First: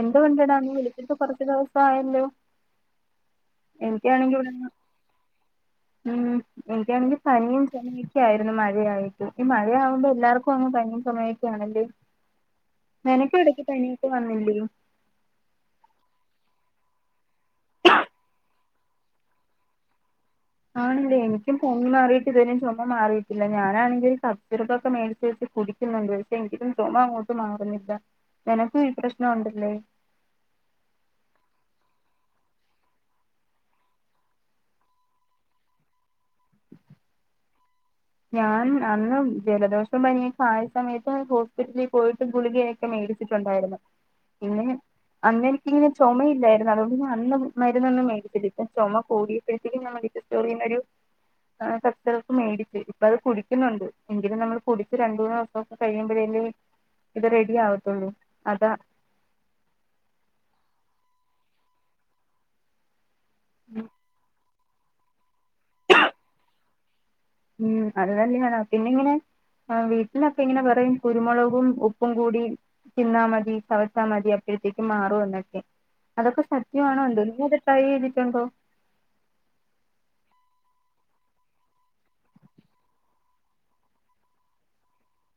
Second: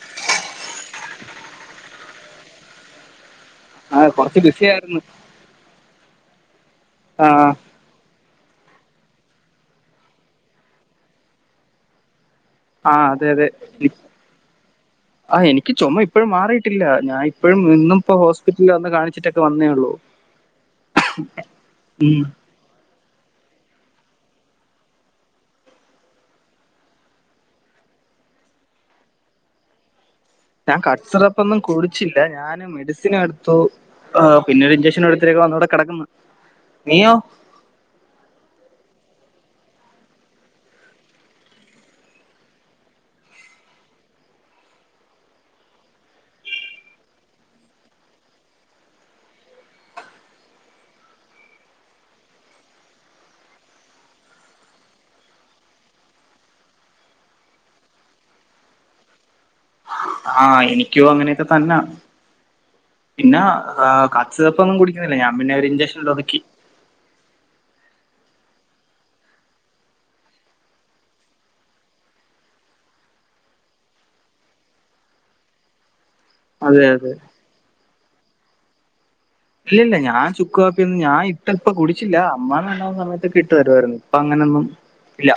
എന്തുകൊണ്ടടാ നീ വിളിച്ചിട്ട് കുറച്ച് ആ കൊറച്ച് ബിസി എനിക്കാണെങ്കിവിടെന്ന് ആയിരുന്നു ഉം എനിക്കാണെങ്കി ആ പനിയും ചൊമയും ക്ക്യായിരുന്നു മഴയായിട്ട് ഈ മഴയാകുമ്പെല്ലാർക്കും അങ് പനിയും ചൊമയൊക്കെയാണല്ലേ ആഹ് അതെയതെ ഇ വന്നില്ലേ ആഹ് എനിക്ക് ചൊമ ഇപ്പഴും മാറിയിട്ടില്ല ഞാൻ ഇപ്പഴും ഇന്നും പ്പൊ ഹോസ്പിറ്റലി വന്ന് കാണിച്ചിട്ടൊക്കെ വന്നേയുള്ളൂ ആണ് ല്ലേ എനിക്കും പനി ഉം. മാറിയിട്ട് ഇത് വെരേം ചൊമ മാറി ട്ടില്ല ഞാനാണെങ്കി കഫ്സിറപൊക്കെ മേടിച്ച് വെച്ച് കുടിക്കുന്നുണ്ട് പക്ഷെ എങ്കിലും ചൊമ അങ്ങോട്ട് മാറുന്നില്ല നിനക്കു ഈ പ്രശ്ന ഉണ്ടല്ലേ ഞാൻ കഫ്സിറപ്പൊന്നും കുടിച്ചില്ല ഞാന് മെഡിസിനെടുത്തു ആ പിന്നൊരുഞ്ചക്ഷനെടുത്തിവിടെ വന്ന്വിടെ കെടക്ക്ന്ന് നീയോ ഞാനും അന്ന് ജലദോഷും പനിയൊക്കായ സമയത്ത് ഹോസ്പിറ്റലി പോയിട്ട് ഗുളിക ക്കെ മേടിച്ചിട്ടുണ്ടായിരുന്നു പിന്നെ അന്ന് എനിക്കിങ്ങനെ ചൊമയില്ലായിരുന്നു അതോണ്ട് അന്ന് മര്ന്നൊന്നും മേടിച്ചില്ല ഇപ്പം ചൊമ കൂടിയപ്പോഴത്തേക്കും [unintelligible] [unintelligible] കാര്യും ആഹ് കഫ്സിറപ്പ് മേടിച്ച് പ്പത് കുടിക്കുന്നുണ്ട് എങ്കിലും നമ്മള് കുടിച്ച് രണ്ട് മൂന്നൂസൊക്കെ കയ്യുമ്പഴല്ലേ ഇത് റെഡി ആവത്തൊള്ളു അതാ ആഹ് എനിക്കും അങ്ങനെയൊക്കെ തന്ന പിന്നെ കച് സിറപ്പൊന്നും കുടിക്കുന്നില്ല ഞാ പിന്നൊരു ഇൻചക്ഷല്ല് ഒതുക്കി ഉം അത് തന്നെയാണ് പിന്നെങ്ങനെ ആ വീട്ടിലൊക്കെങ്ങനെ പറയും കുരുമുളകും ഉപ്പും കൂടി തിന്നാ മതി ചവച്ചാ മതി അപ്പോഴത്തേക്കും മാറും എന്നൊക്കെ അതൊക്കെ അതെ സത്യമാണോ അതെ എന്തോ നീ അത് ട്രൈ ചെയ്തിട്ടുണ്ടോ ഇല്ലല്ല ഞാൻ ചുക്കാപ്പിയൊന്നും ഞാൻ ഇട്ട് പ്പ കുടിച്ചില്ല അമ്മാ [unintelligible] സമയത്തൊക്കെ ഇട്ട് തരുവായിരുന്നു ഇപ്പ അങ്ങനൊന്നും ഇല്ല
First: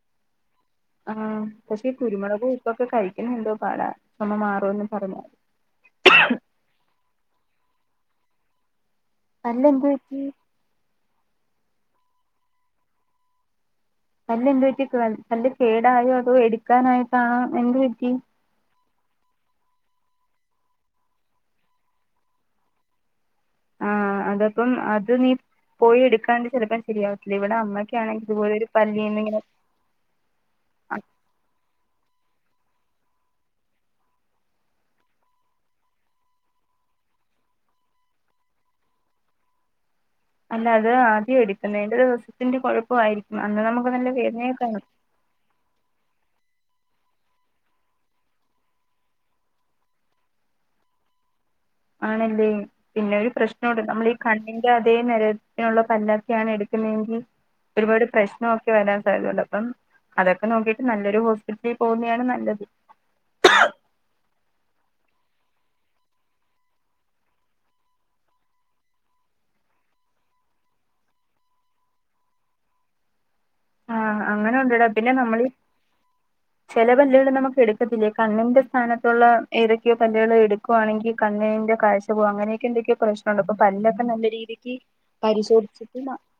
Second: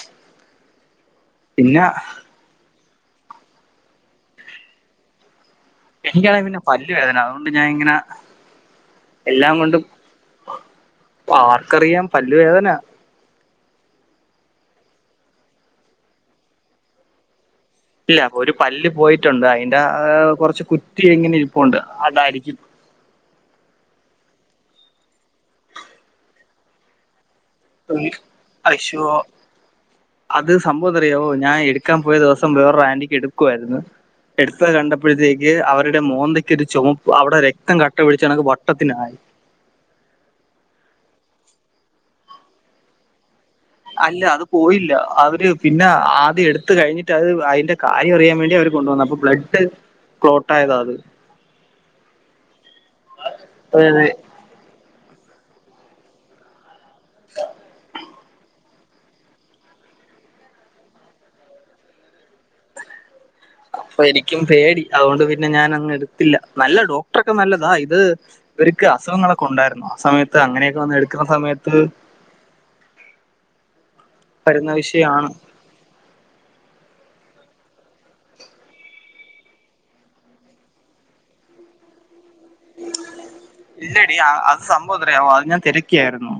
ആഹ് പിന്നെ പക്ഷെ കുരുമുളകും ഉപ്പൊക്കെ കഴിക്കണെ എന്തോ പാടാ ചൊമ മാറും എന്നും പറഞ്ഞാല് എനിക്കാണെ പിന്നെ പല്ലുവേദന അതോണ്ട് ഞാങ്ങനെ എല്ലാം പല്ല് കൊണ്ടും എന്ത് പറ്റി ആർക്കറിയാം പല്ല് വേദന പല്ല് എന്ത് പറ്റി പല്ല് കേടായോ അതോ എടുക്കാനായിട്ടാണോ എന്തു പ ഇല്ല ഒരു പല്ല് പോയിട്ടുണ്ട് അതിന്റെ ഏഹ് കുറച്ച് കുറ്റി ഇങ്ങനെ ഇരുപ്പുണ്ട് അതായിരിക്കും ആഹ് അതപ്പം അത് നീ പോയി എടുക്കാണ്ട് ചിലപ്പ ശരിയാവത്തില്ല ഇവിട അമ്മക്കാണെ ഇത്പോലൊരു അശോ പല്ലീന്ന്ങ്ങനെ അത് സംഭവം എന്താ അറിയാവോ ഞാൻ എടുക്കാൻ പോയ ദിവസം വേറൊരു ആന്റിക്ക് എടുക്കുവായിരുന്നു എടുത്തത് കണ്ടപ്പഴത്തേക്ക് അവരുടെ മോന്തക്ക് ഒരു ചുമപ്പ് അവടെ രക്തം കട്ട പിടച്ച കണക്ക് വട്ടത്തിനായി അല്ല അത് ആദ്യം എടുക്കുന്നതിൻ്റെ ദിവസത്തിന്റെ കുഴപ്പവായിരിക്കും അന്ന് നമുക്ക് നല്ല അല്ല അത് വേദനയെക്കെ കാണും പോയില്ല അവര് പിന്നെ ആദ്യം എട്ത്ത് കഴിഞ്ഞിട്ട് അത് അതിന്റെ കാര്യം അറിയാൻ വേണ്ടി അവര് കൊണ്ട് വന്നതാ അപ്പൊ ബ്ലഡ് ക്ലോട്ട് ആയതാ അത് ആണല്ലേ പിന്നെ ഒരു പ്രശ്നംണ്ട് അത് നമ്മൾ ഈ കണ്ണിന്റെ അതേ നിരത്തിനുള്ള പല്ലക്കെ ആണ് എടു ക്ക്ണെങ്കി ഒരുപാട് പ്രശ് നൊക്കെ വരാൻ സാധ്യതയണ്ട് അപ്പം അതൊക്കെ നോക്കിയിട്ട് നല്ലൊരു ഹോസ്പിറ്റലിൽ പോകുന്നയാണ് നല്ലത് അപ്പൊ എനിക്കും പേടി അതുകൊണ്ട് പിന്നെ ഞാൻ അങ്ങ് എടുത്തില്ല നല്ല ഡോക്ടറൊക്കെ നല്ലതാ ഇത് ഇവർക്ക് അസുഖങ്ങളൊക്കെ ഉണ്ടായിരുന്നു ആ സമയത്ത് അങ്ങനെയൊക്കെ വന്ന് എടുക്ക്ണ സമയത്ത് ആഹ് അങ്ങനെ വരുന്ന ഉണ്ടടാ പിന്നെ വിഷയമാണ് നമ്മള് ചെല പല്ലുകള് നമുക്ക് എടുക്കത്തില്ല കണ്ണിന്റെ സ്ഥാനത്തുള്ള ഏതൊക്കെയോ പല്ല്കള് എട് ക്കുവാണെങ്കി കണ്ണിന്റെ കാഴ്ചപോവും അനെയൊക്കെ എന്തൊക്കെ പ്രശ്ണ്ടണ്ട് അപ്പൊ പല്ലൊക്കെ ഇല്ലടീ നല്ല അത് രീതിക്ക് സംഭവം എന്താന്നറിയാവോ അത് ഞാൻ പരിശോധിച്ചിട്ട് ഞാൻരക്കിയാരുന്നു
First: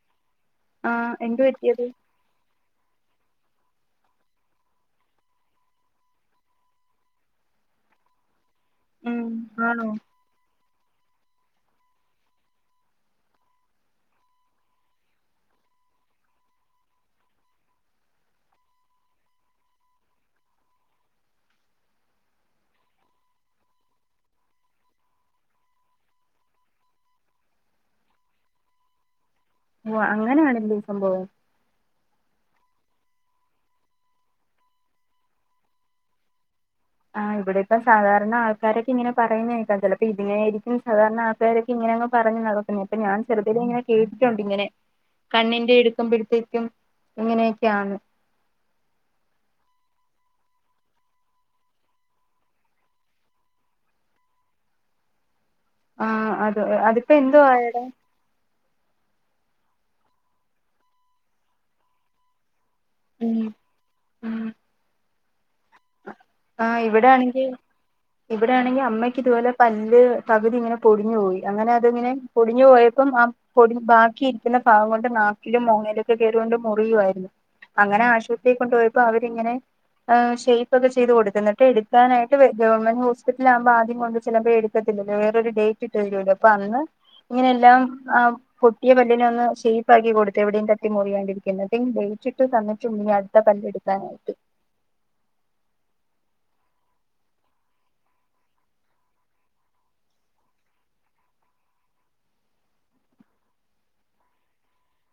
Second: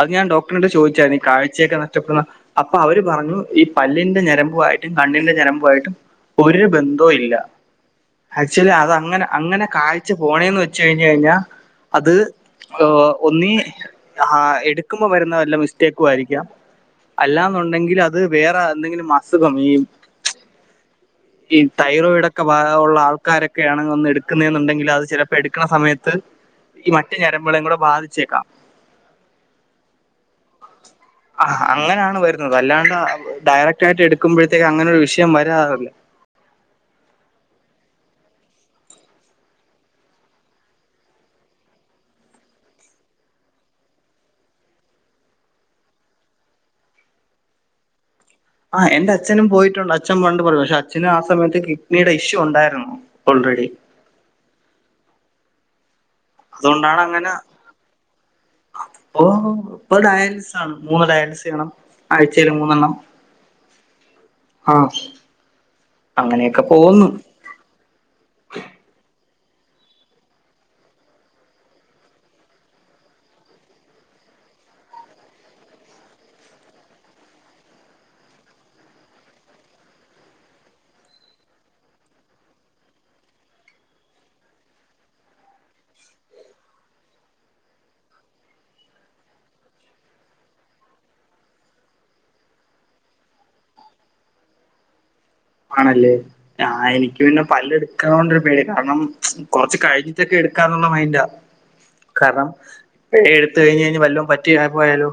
അത് ഞാൻ ഡോക്ടറിനോട് ആ ചോദിച്ചായിരുന്നു ഈ എന്ത് കാഴ്ചയക്കെ പറ്റിയത് നഷ്ടപ്പെടുന്ന അപ്പൊ അവര് പറഞ്ഞു ഈ പല്ലിന്റെ ഞരമ്പു ആയിട്ടും കണ്ണിന്റെ ഞരമ്പു ആയിട്ടും ഒരു ബന്ധവും ഇല്ല ആക്ച്വലി ഉം അതങ്ങനെ അങ്ങനെ ആണോ കാഴ്ച പോണേന്ന് വെ ച്ച് കഴിഞ്ഞ് കഴിഞ്ഞാ അത് ഏഹ് ഒന്നീ ആ എടുക്കുമ്പോ വരുന്ന വല്ല മിസ്റ്റേക്കും ആയിരിക്കാം അല്ലാന്നുണ്ടെങ്കിൽ അത് വേറെ എന്തെങ്കിലും അസുഖം ഈ ഈ തൈറോയിഡ് ഒക്കെ ഭാഗവുള്ള ആൾക്കാരൊക്കെയാണങ്ങ് വന്ന് എടുക്കുന്നേന്നുണ്ടെങ്കില് അത് ചില പ്പെടുക്കണ സമയത്ത് ഈ മറ്റു ഞരമ്പുകളേയും കൂടെ ബാധിച്ചേക്കാം ഓഹ് അങ്ങനെയാണല്ലേ സംഭവം ആഹ് അങ്ങനെയാണ് വരുന്നത് അല്ലാണ്ട ഡയറക്ട് ആയിട്ട് എടുക്കുമ്പഴത്തേക്ക് അങ്ങനെ ഒരു വിഷയം വരാറില്ല ആഹ് ഇവിടത്തെ സാധാരണ ആൾക്കാരൊക്കെ ഇങ്ങനെ പറയുന്ന കേക്കാ ചിലപ്പോ ഇതിനായിരിക്കും സാധാരണ ആ ക്കാരൊക്കെ ഇങ്ങനങ് പറഞ്ഞു നടക്കും അപ്പ ഞാൻ ചെറ്തിലേ ഇങ്ങനെ കേട്ടിട്ടുണ്ട് ഇങ്ങനെ കണ്ണിന്റെ ഇടുക്കുമ്പഴത്തേക്കും ഇങ്ങനെയൊക്കെയാണ് ആഹ് എന്റെ അച്നും പോയിട്ടുണ്ട് അച്ഛൻ പണ്ട് പറഞ്ഞു പക്ഷെ അച്ഛന് ആ സമയത്ത് കിഡ്നിയുടെ ഇഷ്യൂ ഉണ്ടായിരുന്നു ഒൾറെഡി ആഹ് അതുകൊണ്ടാണ് അങ്ങനെ അപ്പൊ ഇപ്പൊ ഡയാലിസ് ആണ് മൂന്ന് ഡയാലിസ് ചെയ്യണം ആഴ്ചയിൽ മൂന്നെണ്ണം ഉം ഉം ആഹ് അങ്ങനെയൊക്കെ ആ പോവുന്നു ഇവിടെ ആണെങ്കി അമ്മയ്ക്ക് ഇതുപോലെ പല്ല് പകുതി ഇങ്ങനെ പൊടിഞ്ഞു പോയി അങ്ങനെ അതിങ്ങനെ പൊടിഞ്ഞു പോയപ്പം ആ പൊടി ബാക്കി ഇരിക്കുന്ന ഭാഗം കൊണ്ട് നാക്കിലും മോണയിലൊക്കെ കേറിയോണ്ട് മുറിയും ആയി അങ്ങനെ ആശുപത്രിയിൽ കൊണ്ടുപോയപ്പൊ അവരിങ്ങനെ ഏഹ് ഷെയ്പ്പൊക്കെ ചെയ്ത് കൊടുത്തു എന്നിട്ട് എടുക്കാനായിട്ട് ഗവൺമെൻ്റ് ഹോസിപിറ്റലാവുമ്പോ ആദ്യം കൊണ്ട് ചെലപ്പൊ എടുക്കത്തില്ലല്ലോ വേറൊരു ഡേറ്റ് ഇട്ട് തരുവല്ലോ അപ്പൊ അന്ന് ഇങ്ങനെ എല്ലാം ആ പൊട്ടിയ പല്ലിനെ ഒന്ന് ഷേപ്പ് ആക്കി കൊടുത്ത് എവിടെേയും തട്ടി മുറിയാണ്ടിരിക്കാൻ എന്നിട്ട് ഇനി ഡേറ്റിട്ട് തന്നിട്ടുണ്ട് ഇനി അടുത്ത പല്ല് എടു താണ്ട് ആണല്ലേ. ഞാഹ് എനിക്ക് പിന്നെ പല്ല് എടുക്കാ ണ്ടൊരു പേടി. കാരണം കൊറച്ച് കഴിഞ്ഞിട്ടൊക്കെ എടുക്കാന്നുള്ള മൈൻഡാ. കാരണം ഇപ്പഴെ എടുത്ത് കഴിഞ്ഞ ഞ്ഞി വല്ലതും പറ്റി പോയാലോ?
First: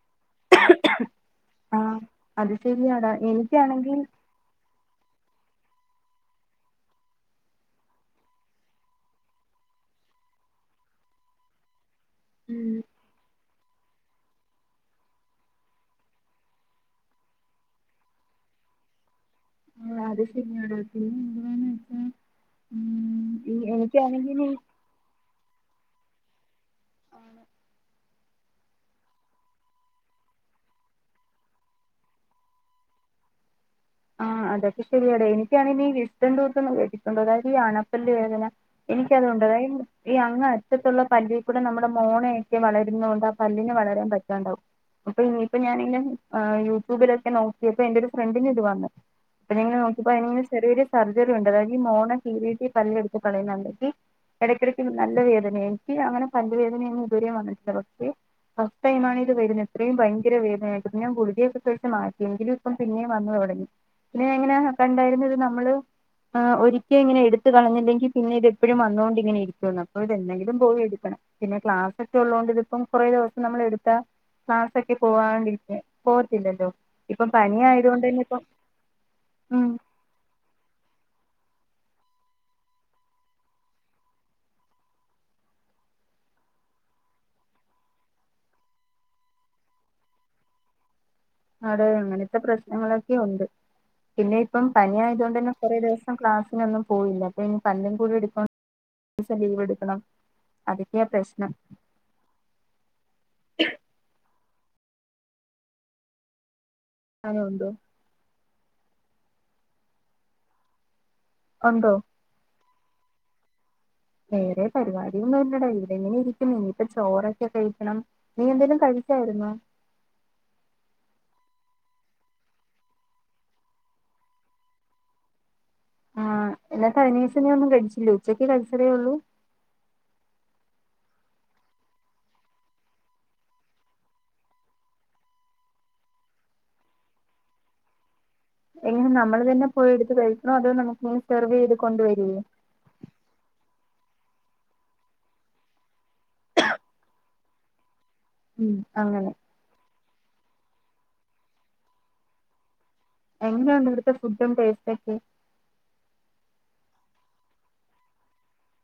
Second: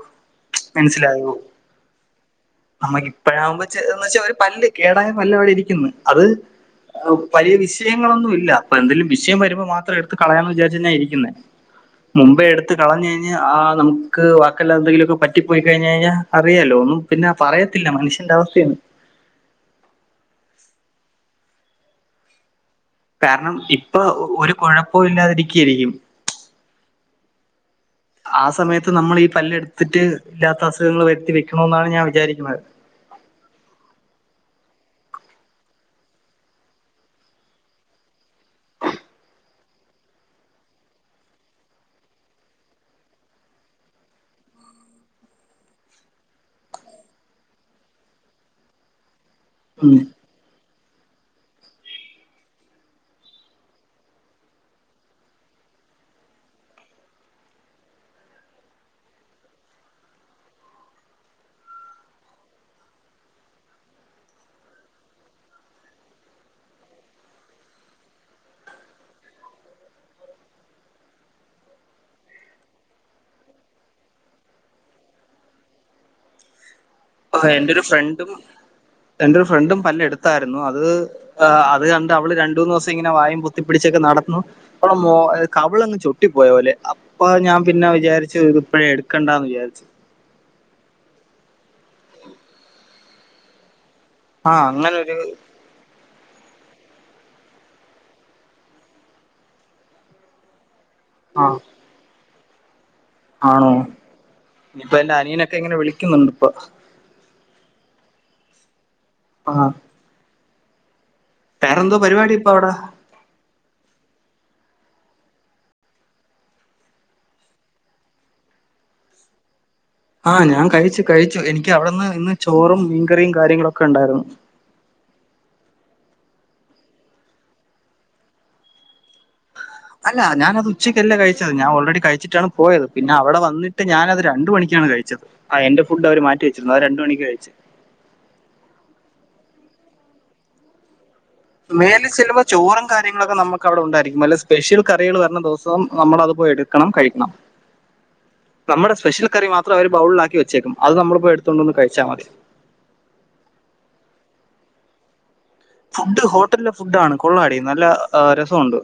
മനസ്സിലായോ. ആഹ് അത് ശരിയാടാ നമുക്ക്പ്പഴാകുമ്പോ എനിക്കാണെങ്കിൽ ച്ച പല്ല് കേടായാ പല്ല വടെ ഇരിക്കുന്നു. അത് വലിയ വിശയങ്ങളൊന്നും ഇല്ല. പ്പോ എന്തെലും വിഷയ വരുമ്പോ മാത്രം എടുത്ത് കളയാന്ന് വിചാരിച ന്നാ ഇരിക്കുന്നേ. മുമ്പേ ഉം എടുത്ത് കളഞ് പിന്ന ആഹ് നമുക്ക് വാക്കല്ല തെ എന്തെങ്കിലൊക്കെ പറ്റിപ്പോയി കഴിഞ് കഴിഞ്ഞാ അറിയാല്ലോ ഒന്നും പിന്നെ പറയത്തില്ല. മനുഷ്യന്റെ അവസ്ഥയണ്. ആഹ് അത് ശരിയാ ടത്തി എന്താന്ന് വച്ചാ കാരണം ഇപ്പ ഒരു കുഴപ്പവും ഇല്ലാതിരിക്കായിരിക്കും. ആണ്. ആഹ് സമയത്ത് നമ്മൾ ഈ പല്ല് എടുത്തിട്ട് ഇല്ലാത്ത അസുഖങ്ങൾ വരുത്തി വെക്കണോഎന്നാണ് ഞാൻ വിചാരിക്കുന്നത്. ആഹ് അതൊക്കെ ശരിയാടേ. എനിക്കാണെങ്കി ഈ വിസ്റ്റണ്ടൂട്ടന്ന് കേട്ടിട്ടുണ്ടോ? അതായത് ഈ അണപ്പല്ല് വേദന. എനിക്കതുണ്ട്. അതായ ഈ അങ്ങറ്റത്തുള്ള പല്ലിൽ കൂടെ നമ്മുടെ മോണയൊക്കെ വളരുന്നൊണ്ട് അ പല്ലിന് വളരാൻ പറ്റാണ്ടാവും. അപ്പൊ ഇനിയിപ്പോ ഞാന് ങ്ങനെ ആഹ് യൂട്യൂബിലൊക്കെ നോക്കിയപ്പോ എന്റെരു ഫ്രണ്ടിന് ഇത് വന്നു. പ്പൊ ങ്ങനേ ഉം. നോക്കിപ്പോ അഹ്ങ്ങനെ ചെറിയരു സർജറി ഉണ്ട്. അതായത് ഈ മോണ കീറി ട്ട് ഈ പല്ലടുത്ത് കളയുന്നണ്ടങ്കി ഇടയ്ക്കിടയ്ക്ക് നല്ല വേദനയ. എനിക്ക് അങ്ങനെ പല്ല് വേദനയൊന്നും ഇതുവരേ വന്നിട്ടില്ല. പക്ഷേ ഫസ്റ്റ് ടൈമാണ് ഇത് വരുന്ന. ഇത്ത്രയും ഭയങ്കര വേദനായി. ഞാൻ ഗുളിക യൊ ക്കെ കഴിച്ച് മാറ്റിയെങ്കിലും ഇപ്പം പിന്നേം വന്നു തുടങ്ങി. പിന്നെ എങ്ങനെ കണ്ടായിര്ന്നത്. നമ്മള് ആഹ് ഒരിക്ക ഇങ്ങനെ എടുത്ത് കളഞ്ഞില്ലെങ്കിൽ പിന്നെ ഇത് എപ്പഴും വന്നൊണ്ട് ങ്ങനെ ഇരിക്കുവന്ന് അപ്പോ ഇതെന്നെങ്കിലും പോയി എടുക്കണം. പിന്നെ ക്ലാസക്കെ ഉള്ളൊണ്ട് ഇതിപ്പം കുറേ ദിവസം നമ്മൾ എടുത്താ ക്ലാസ്സൊക്കെ പോവാണ്ടിട്ട് പോവത്തില്ലല്ലോ. ഇപ്പൊ പനി ആയതുകൊണ്ട് ന്നെ ഇപ്പ എന്റെ ഒരു ഫ്രണ്ടും പല്ല് എടുത്തായിരുന്നു. അത് അത് കണ്ട് അവള് രണ്ടൂ ന്നൊസം ഇങ്ങനെ വായം പുൊത്തിപ്പിടിച്ചൊക്കെ നടന്നു. ഓളെ മൊ അഹ് കവിളങ് ചൊട്ടിപ്പോയ പോലെ. ആഹ് ഇപ്പൊ ഞാൻ പിന്നെ വിചാരിച്ചു ഇത് ഇപ്പോ എടുക്കണ്ടാന്ന് വിചാരിച്ചു. ആടെ അങ്ങനത്തെ പ്രശ്നങ്ങളൊക്കെ ഉണ്ട്. പിന്നെ ആ ഇപ്പം അങ്ങനെ പനി ഒരു ആയതു കൊണ്ടന്നെ കുറേ ദിവസം ക്ലാസ്സിനൊന്നും പോയില്ല. അപ്പൊ ഇനി പല്ലും കൂടി എടുക്കണസം ലീവ് എടുക്കണം. അതൊക്കെയാ ആ പ്രശ്നം. ആണോ. ഇനിയിപ്പ എന്റെ അനിയനൊക്കെ ഇങ്ങനെ വിളിക്കുന്നുണ്ട് ഇപ്പൊ. ആണൊ. ന്ധോ ആഹ്! ഉണ്ടോ വേറെന്തോ പരിപാടി പ്പ അവിടെ. വേറെ പരിപാടി ഒന്നുംല്ലടാ. ഇവിടെ ങ്ങനെ ഇരിക്കുന്നു. ഇനിയിപ്പ ചോറൊക്കെ കഴിക്കണം. നീ എന്തേലും കഴിച്ചായിരുന്നോ? ആഹ് ഞാൻ കഴിച്ചു കഴിച്ചു. എനിക്ക് അവിടുന്ന് ഇന്ന് ചോറും മീൻകറിയും കാര്യങ്ങളൊക്കെ ണ്ടായിരുന്നു. ആഹ് ഇല്ല കയ്ഞ്ഞീസം നീ ഒന്നും കൈച്ചില്ലേ. ഉച്ചക്ക് കൈച്ചതേ ഉള്ളു. അല്ല ഞാനത് ഉച്ചയ്ക്കല്ല കഴിച്ചത്. ഞാൻ ഓൾറെഡി കഴിച്ചിട്ടാണ് പോയത്. പിന്നെ അവിടെ വന്നി ട്ട് ഞാനത് രണ്ട് മണിക്കാണ് കഴിച്ചത്. ആഹ് എന്റെ ഫുഡ് അവര് മാറ്റി വെച്ചിരുന്നു. അഹ് രണ്ട് മണിക്കാ കഴിച്ച്. എങ്ങനെ നമ്മള് തന്നെ പോയി എടുത്ത് കഴിക്കണോ. അതോ നമുക്ക്. മേൽല് ചെല്ലുമ്പൊ ചോറും. കാര്യങ്ങളൊക്കെ നമുക്ക് അവിടെ ഉണ്ടായിരിക്കും. വല്ല സ്പെഷ്യൽ കറികൾ വരുന്ന ദിവൊസം നമ്മളത് പോയി എടുക്കണം. കഴിക്കണം. ഉം നമ്മുടെ സ്പെഷ്യൽ അങ്ങനെ കറി മാത്രം അവര് ബൗള്ൾ ആക്കി വെച്ചേക്കും അത് നമ്മൾപ്പോ എട്ത്തോണ്ട് വന്ന് കഴിച്ചാ മതി എന്താണ് ഇവിട്ത്തെ ഫുഡും ടോസ്റ്റക്കെ ഫുഡ് ഹോട്ടൽലെ ഫുഡാണ് കൊള്ളാടി നല്ല രസവുണ്ട്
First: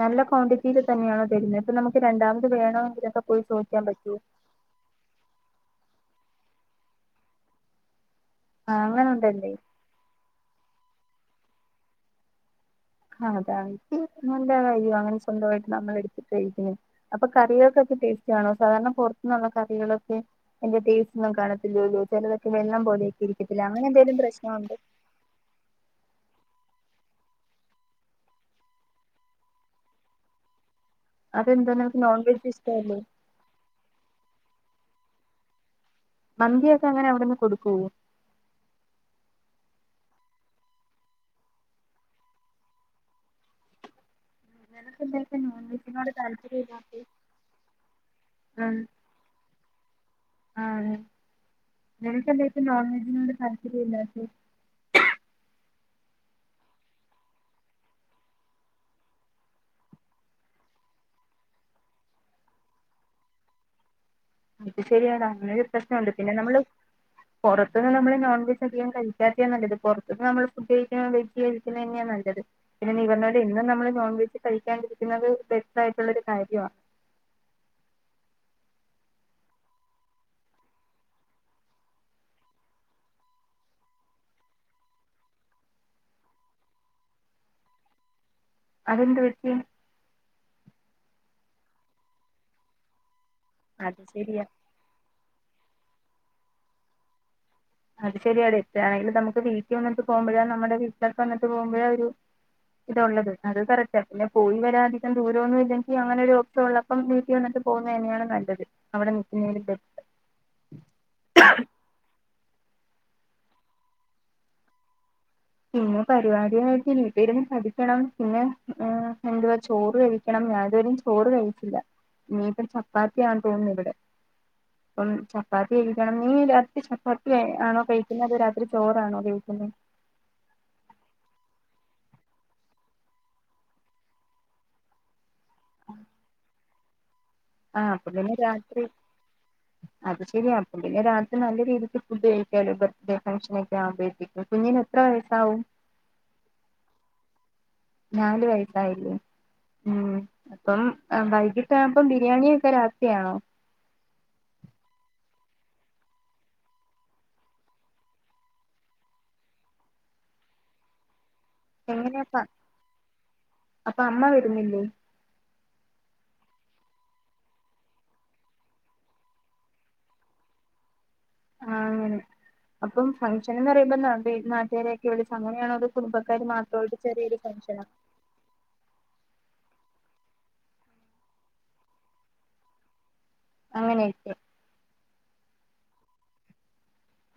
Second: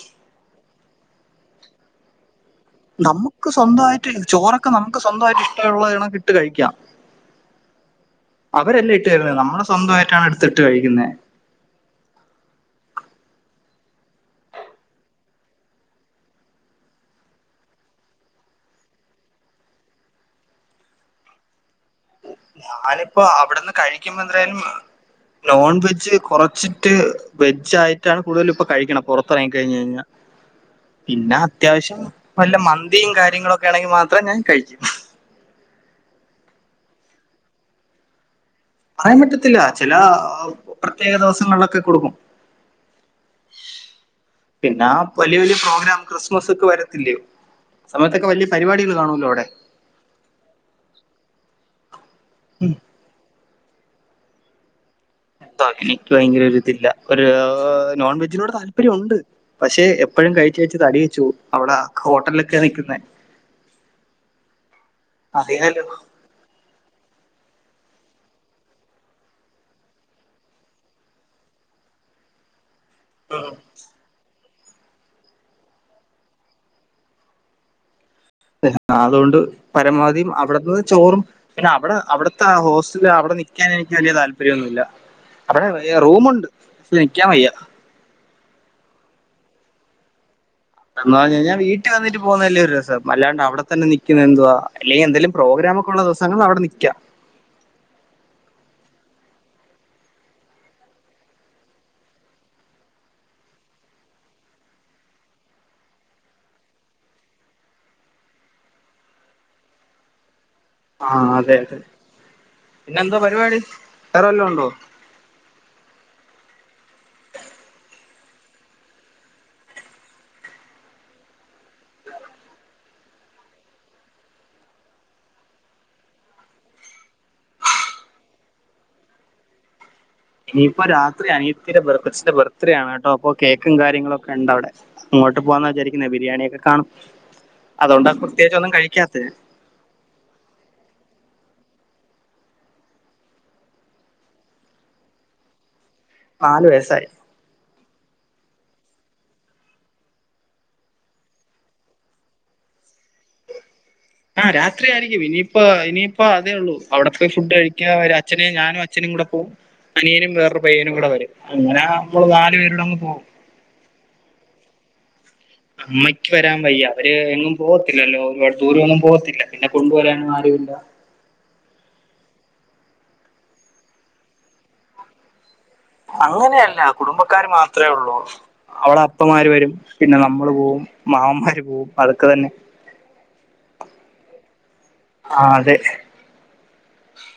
നല്ല ക്വാണ്ടിറ്റിയിൽ തന്നെയണോ തരുന്നത് ഇപ്പൊ നമുക്ക് രണ്ടാമത് വേണോ നമുക്ക് സ്വന്തായിട്ട് ചോറൊക്കെ നമുക്ക് സ്വന്തവായിട്ട് ഇഷ്ട്ടമുള്ള എണ ഇട്ട് കഴിക്കാം ആഹ് അവരെല്ലെ ഇട്ട് തര്ന്നെ അങ്ങനുണ്ടല്ലേ നമ്മള് സ്വന്തവായിട്ടാണ് എട്ത്ത് ഇട്ട് കഴിക്കുന്നെ ആഹ് അതാണ് ഈ നല്ല കയ്യോ അങ്ങനെ സ്വന്തവായിട്ട് നമ്മൾ എടുത്തിട്ട് കഴിക്കുന്നേ അപ്പൊ കറികൾക്കൊക്കെ ടേസ്റ്റാണോ സാധാരണ പൊർത്തുന്നുള്ള കറികളൊക്കെ അയ്ന്റെ ടേസ്റ്റ് ഒന്നും കാണത്തില്ലല്ലോ ചെലതൊക്കെ വെള്ളം പോലെയൊക്കെ ഞാനിപ്പോ ഇരിക്കത്തില്ലെ അവിടുന്ന് അങ്ങനെ എന്തേലും കഴിക്കുമ്പോ എന്തായാലും പ്രശ്നവുണ്ട് നോൺ വെജ് കൊറച്ചിട്ട് വെജ് ആയിട്ടാണ് കൂടുതൽ ഇപ്പൊ കഴിക്ണ് പൊറത്തെറങ്ങി കഴിഞ്ഞ് കഴിഞ്ഞാ പിന്നെ അതെന്താ നിനക്ക് അത്യാവ്ശ്യം നോൺ വെജ് വല്ല ഇഷ്ടവല്ലേ മന്തിയും കാര്യങ്ങളൊക്കെ ആണെങ്കി മാത്രം ഞാൻ കഴിക്കും മന്തിയൊക്കെ അങ്ങനെ അവ്ട്ന്ന് കൊടുക്കോ പറയാൻ പറ്റത്തില്ല ചെല പ്രത്യേക ദിവസങ്ങളിലൊക്കെ കൊടുക്കും പിന്നെ ആഹ് നിനക്കെന്താ ഇപ്പ വലിയ വലിയ നോൺ പ്രോഗ്രാം വെജിനോട് ക്രിസ്മസ് താല്പര്യം ഒക്കെ ഇല്ലാത്തെ വരത്തില്ലയോ സമയത്തൊക്കെ വലിയ പരിവാടികൾ കാണുല്ലോ അവ്ടെ ആണ് നിനക്കെന്താ ഇപ്പൊ നോൺ വെജിനോട് താല്പര്യം ഇല്ലാത്തെ താ എനിക്ക് ഭയങ്കരരൊരിതില്ല ഒരു നോൺ വെജിനോട് താല്പര്യം ഉണ്ട് പക്ഷെ എപ്പഴും കഴിച്ച് കഴിച്ച് തടി വെച്ചു അവ്ടെ ഹോട്ടൽലൊക്കെ നിക്കുന്നെ അത് ശെരിയാടാ അങ്ങനൊരു പ്രശ്നംണ്ട് പിന്നെ നമ്മള് പൊർത്തുന്ന് നമ്മള് നോൺ വെജ് അധികം കഴിക്കാത്ത്യാ നല്ലത് പൊർത്ത്ന്ന് നമ്മള് ഫുഡ് കഴ്ക്കാ വെ [unintelligible] ന്നെയാ നല്ലത് പിന്നെ നീ പർഞ്ഞ പോലെ ഉം ഇന്ന് നമ്മള് നോൺ വെജ് കഴിക്കാണ്ടിരിക്കുന്നത് ബെറ്റർ ആയിട്ടുള്ളൊരു കാര്യവാ ഇഹ് അതോണ്ട് പരമാവധിം അവിട്ന്ന് ചോറും പിന്നെ അവിടെ അവിട്ത്തെ ഹോസ്റ്റൽ അവിടെ നിക്കാൻ എനിക്ക് വലിയ താല്പര്യം ഒന്നുല്ല അവിടെ ഹ് റൂമുണ്ട് ശേ നിക്കാൻ വയ്യ അതെന്ത് പറ്റി [unintelligible] വീട്ടി വന്നിട്ട് പോവുന്നതല്ലേ ഒരു രസം അല്ലാണ്ട് അവിടെ തന്നെ അത് നിക്കുന്നത് ശരിയാ എന്തുവാ അല്ലെങ്കിൽ എന്തെലും പ്രോഗ്രാം ഒക്കുള്ള ദിവസങ്ങള് അവിടെ നിക്കാ അത് ശെരിയാടി ഡേയ്ലി നമുക്ക് വീട്ടി വന്നിട്ട് പോവുമ്പഴാ നമ്മുടെ വീട്ടിലൊക്കെ വന്നിട്ട് പോവുമ്പഴാ ഒരു ഇതുള്ളത് അത് കറക്റ്റാ പിന്നെ പോയി വരാധികം ദൂരമൊന്നും ഇല്ലെങ്കി അങ്ങനെ ഒരു റ്റുള്ളപ്പം വീട്ടി വന്നിട്ട് പോകുന്നന്നെയാണ് നല്ലത് അവിടെ നിക്കുന്നീരി ആഹ് അതെ അതെ പിന്നെന്തോ പരിവാടി വേറെ വല്ലോ ഉണ്ടോ പിന്നെ പരിവാടി എന്ന് വെച്ചാ വീട്ടി ഇരുന്ന് പഠിക്കണം പിന്നെ ഹ് എന്തുവാ ചോറ് കഴി ക്കണം ഞാൻ ഇതു വരെം ചോറ് കഴിച്ചില്ല ഇനിയിപ്പം ചപ്പാത്തിയാ തോന്നുന്നു ഇവിടെ [inaudible] അപ്പം ചപ്പാത്തി കഴിക്കണം നീ ളം ഉം ചപ്പാത്തി കഴിക്കണം നീ രാത്രി ചപ്പാത്തി ആണോ കഴിക്കുന്നത് രാത്രി ചോറാണോ കഴിക്കുന്നെ ഇനിയിപ്പോ രാത്രി അനിയത്തിടെ [unintelligible] ബർത്ത്ഡേ ആണ് കേട്ടോ അപ്പൊ കേക്കും കാര്യങ്ങളും ഒക്കെ ഉണ്ട് അവിടെ അങ്ങോട്ട് പോവാന്ന വിജാരിക്കുന്നെ ബിരിയാണിയൊക്കെ കാണും ആഹ് അതു അപ്പൊ കെണ്ടാ പിന്നെ പ്രത്യേകിച്ച് ഒന്നും രാത്രി കഴിക്കാത്തെ [inaudible] അത് ശെരിയാ അപ്പ പിന്നെ രാത്രി നല്ല രീതിക്ക് ഫുഡ് കഴിക്കാലോ ബർത്ത്ഡേ ഫങ്ങ്ഷനൊക്കെ ആവുമ്പൊ [unintelligible] കുഞ്ഞിന് എത്ര വയസ്സാവും നാല് വയസ്സായി നാല് വയസായില്ലേ ഉം അപ്പം അഹ് വൈകിട്ടാവുമ്പം ബിരിയാണിയൊക്കെ രാത്രിയാണോ ആ രാത്രിയായിരിക്കും ഇനിയിപ്പോ ഇനിയിപ്പോ അതേ ഉള്ളൂ അവിടെ ആഹ് രാത്രി ആയിരിക്കും ഇനിയിപോ ഇനിയിപോ അത് അവടപ്പോ‌ ഫുഡ് കഴിക്കാ അവരേം അച്ഛനേം ഞാനും അച്ഛനും കൂടെ പോവും അനിയനും വേറൊരു പയ്യനും കൂടെ വരും അങ്ങന എങ്ങനെയാ മ്മള് അപ്പ നാല് പേരുടെ അങ്ങ് പോം. അപ്പൊ അമ്മ വെര്ന്നില്ലേ? അമ്മയ്ക്ക് വരാൻ വയ്യ അവര് എങ്ങും പോവത്തില്ലല്ലോ ഒരുപാട് ദൂര ഒന്നും പോവത്തില്ല പിന്നെ കൊണ്ട് വരാനും ആരുല്ല. ആഹ് അങ്ങനെ അപ്പം ഫംഗ്ഷൻ എന്ന് പറയുമ്പോ ന നാട്ടാരൊക്കെ വിളിച് അങ്ങനെയാണോത്? അങ്ങനെയല്ല കുടുംബക്കാര് മാത്രെ ഉള്ളൂ. അവളെ അപ്പമാര് വരും പിന്നെ നമ്മള് പോവും മാമമ്മാര് പോവും അതൊക്കെ തന്നെ. അങ്ങനെകെ. ആഹ് അതെ.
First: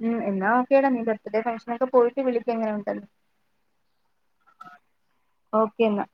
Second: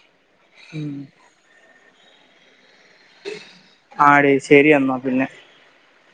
ഉം എന്നാ ഓക്കേടാ ഉം നീ ബർത്ത്ഡേ ഫംഗ്ഷന് ഒക്കെ പോയിട്ട് വിളിക്ക് എങ്ങനെ ഉണ്ടെന്ന്. ആടേ ശെരി എന്നാ പിന്നെ. ഓക്കെ ന്നാ.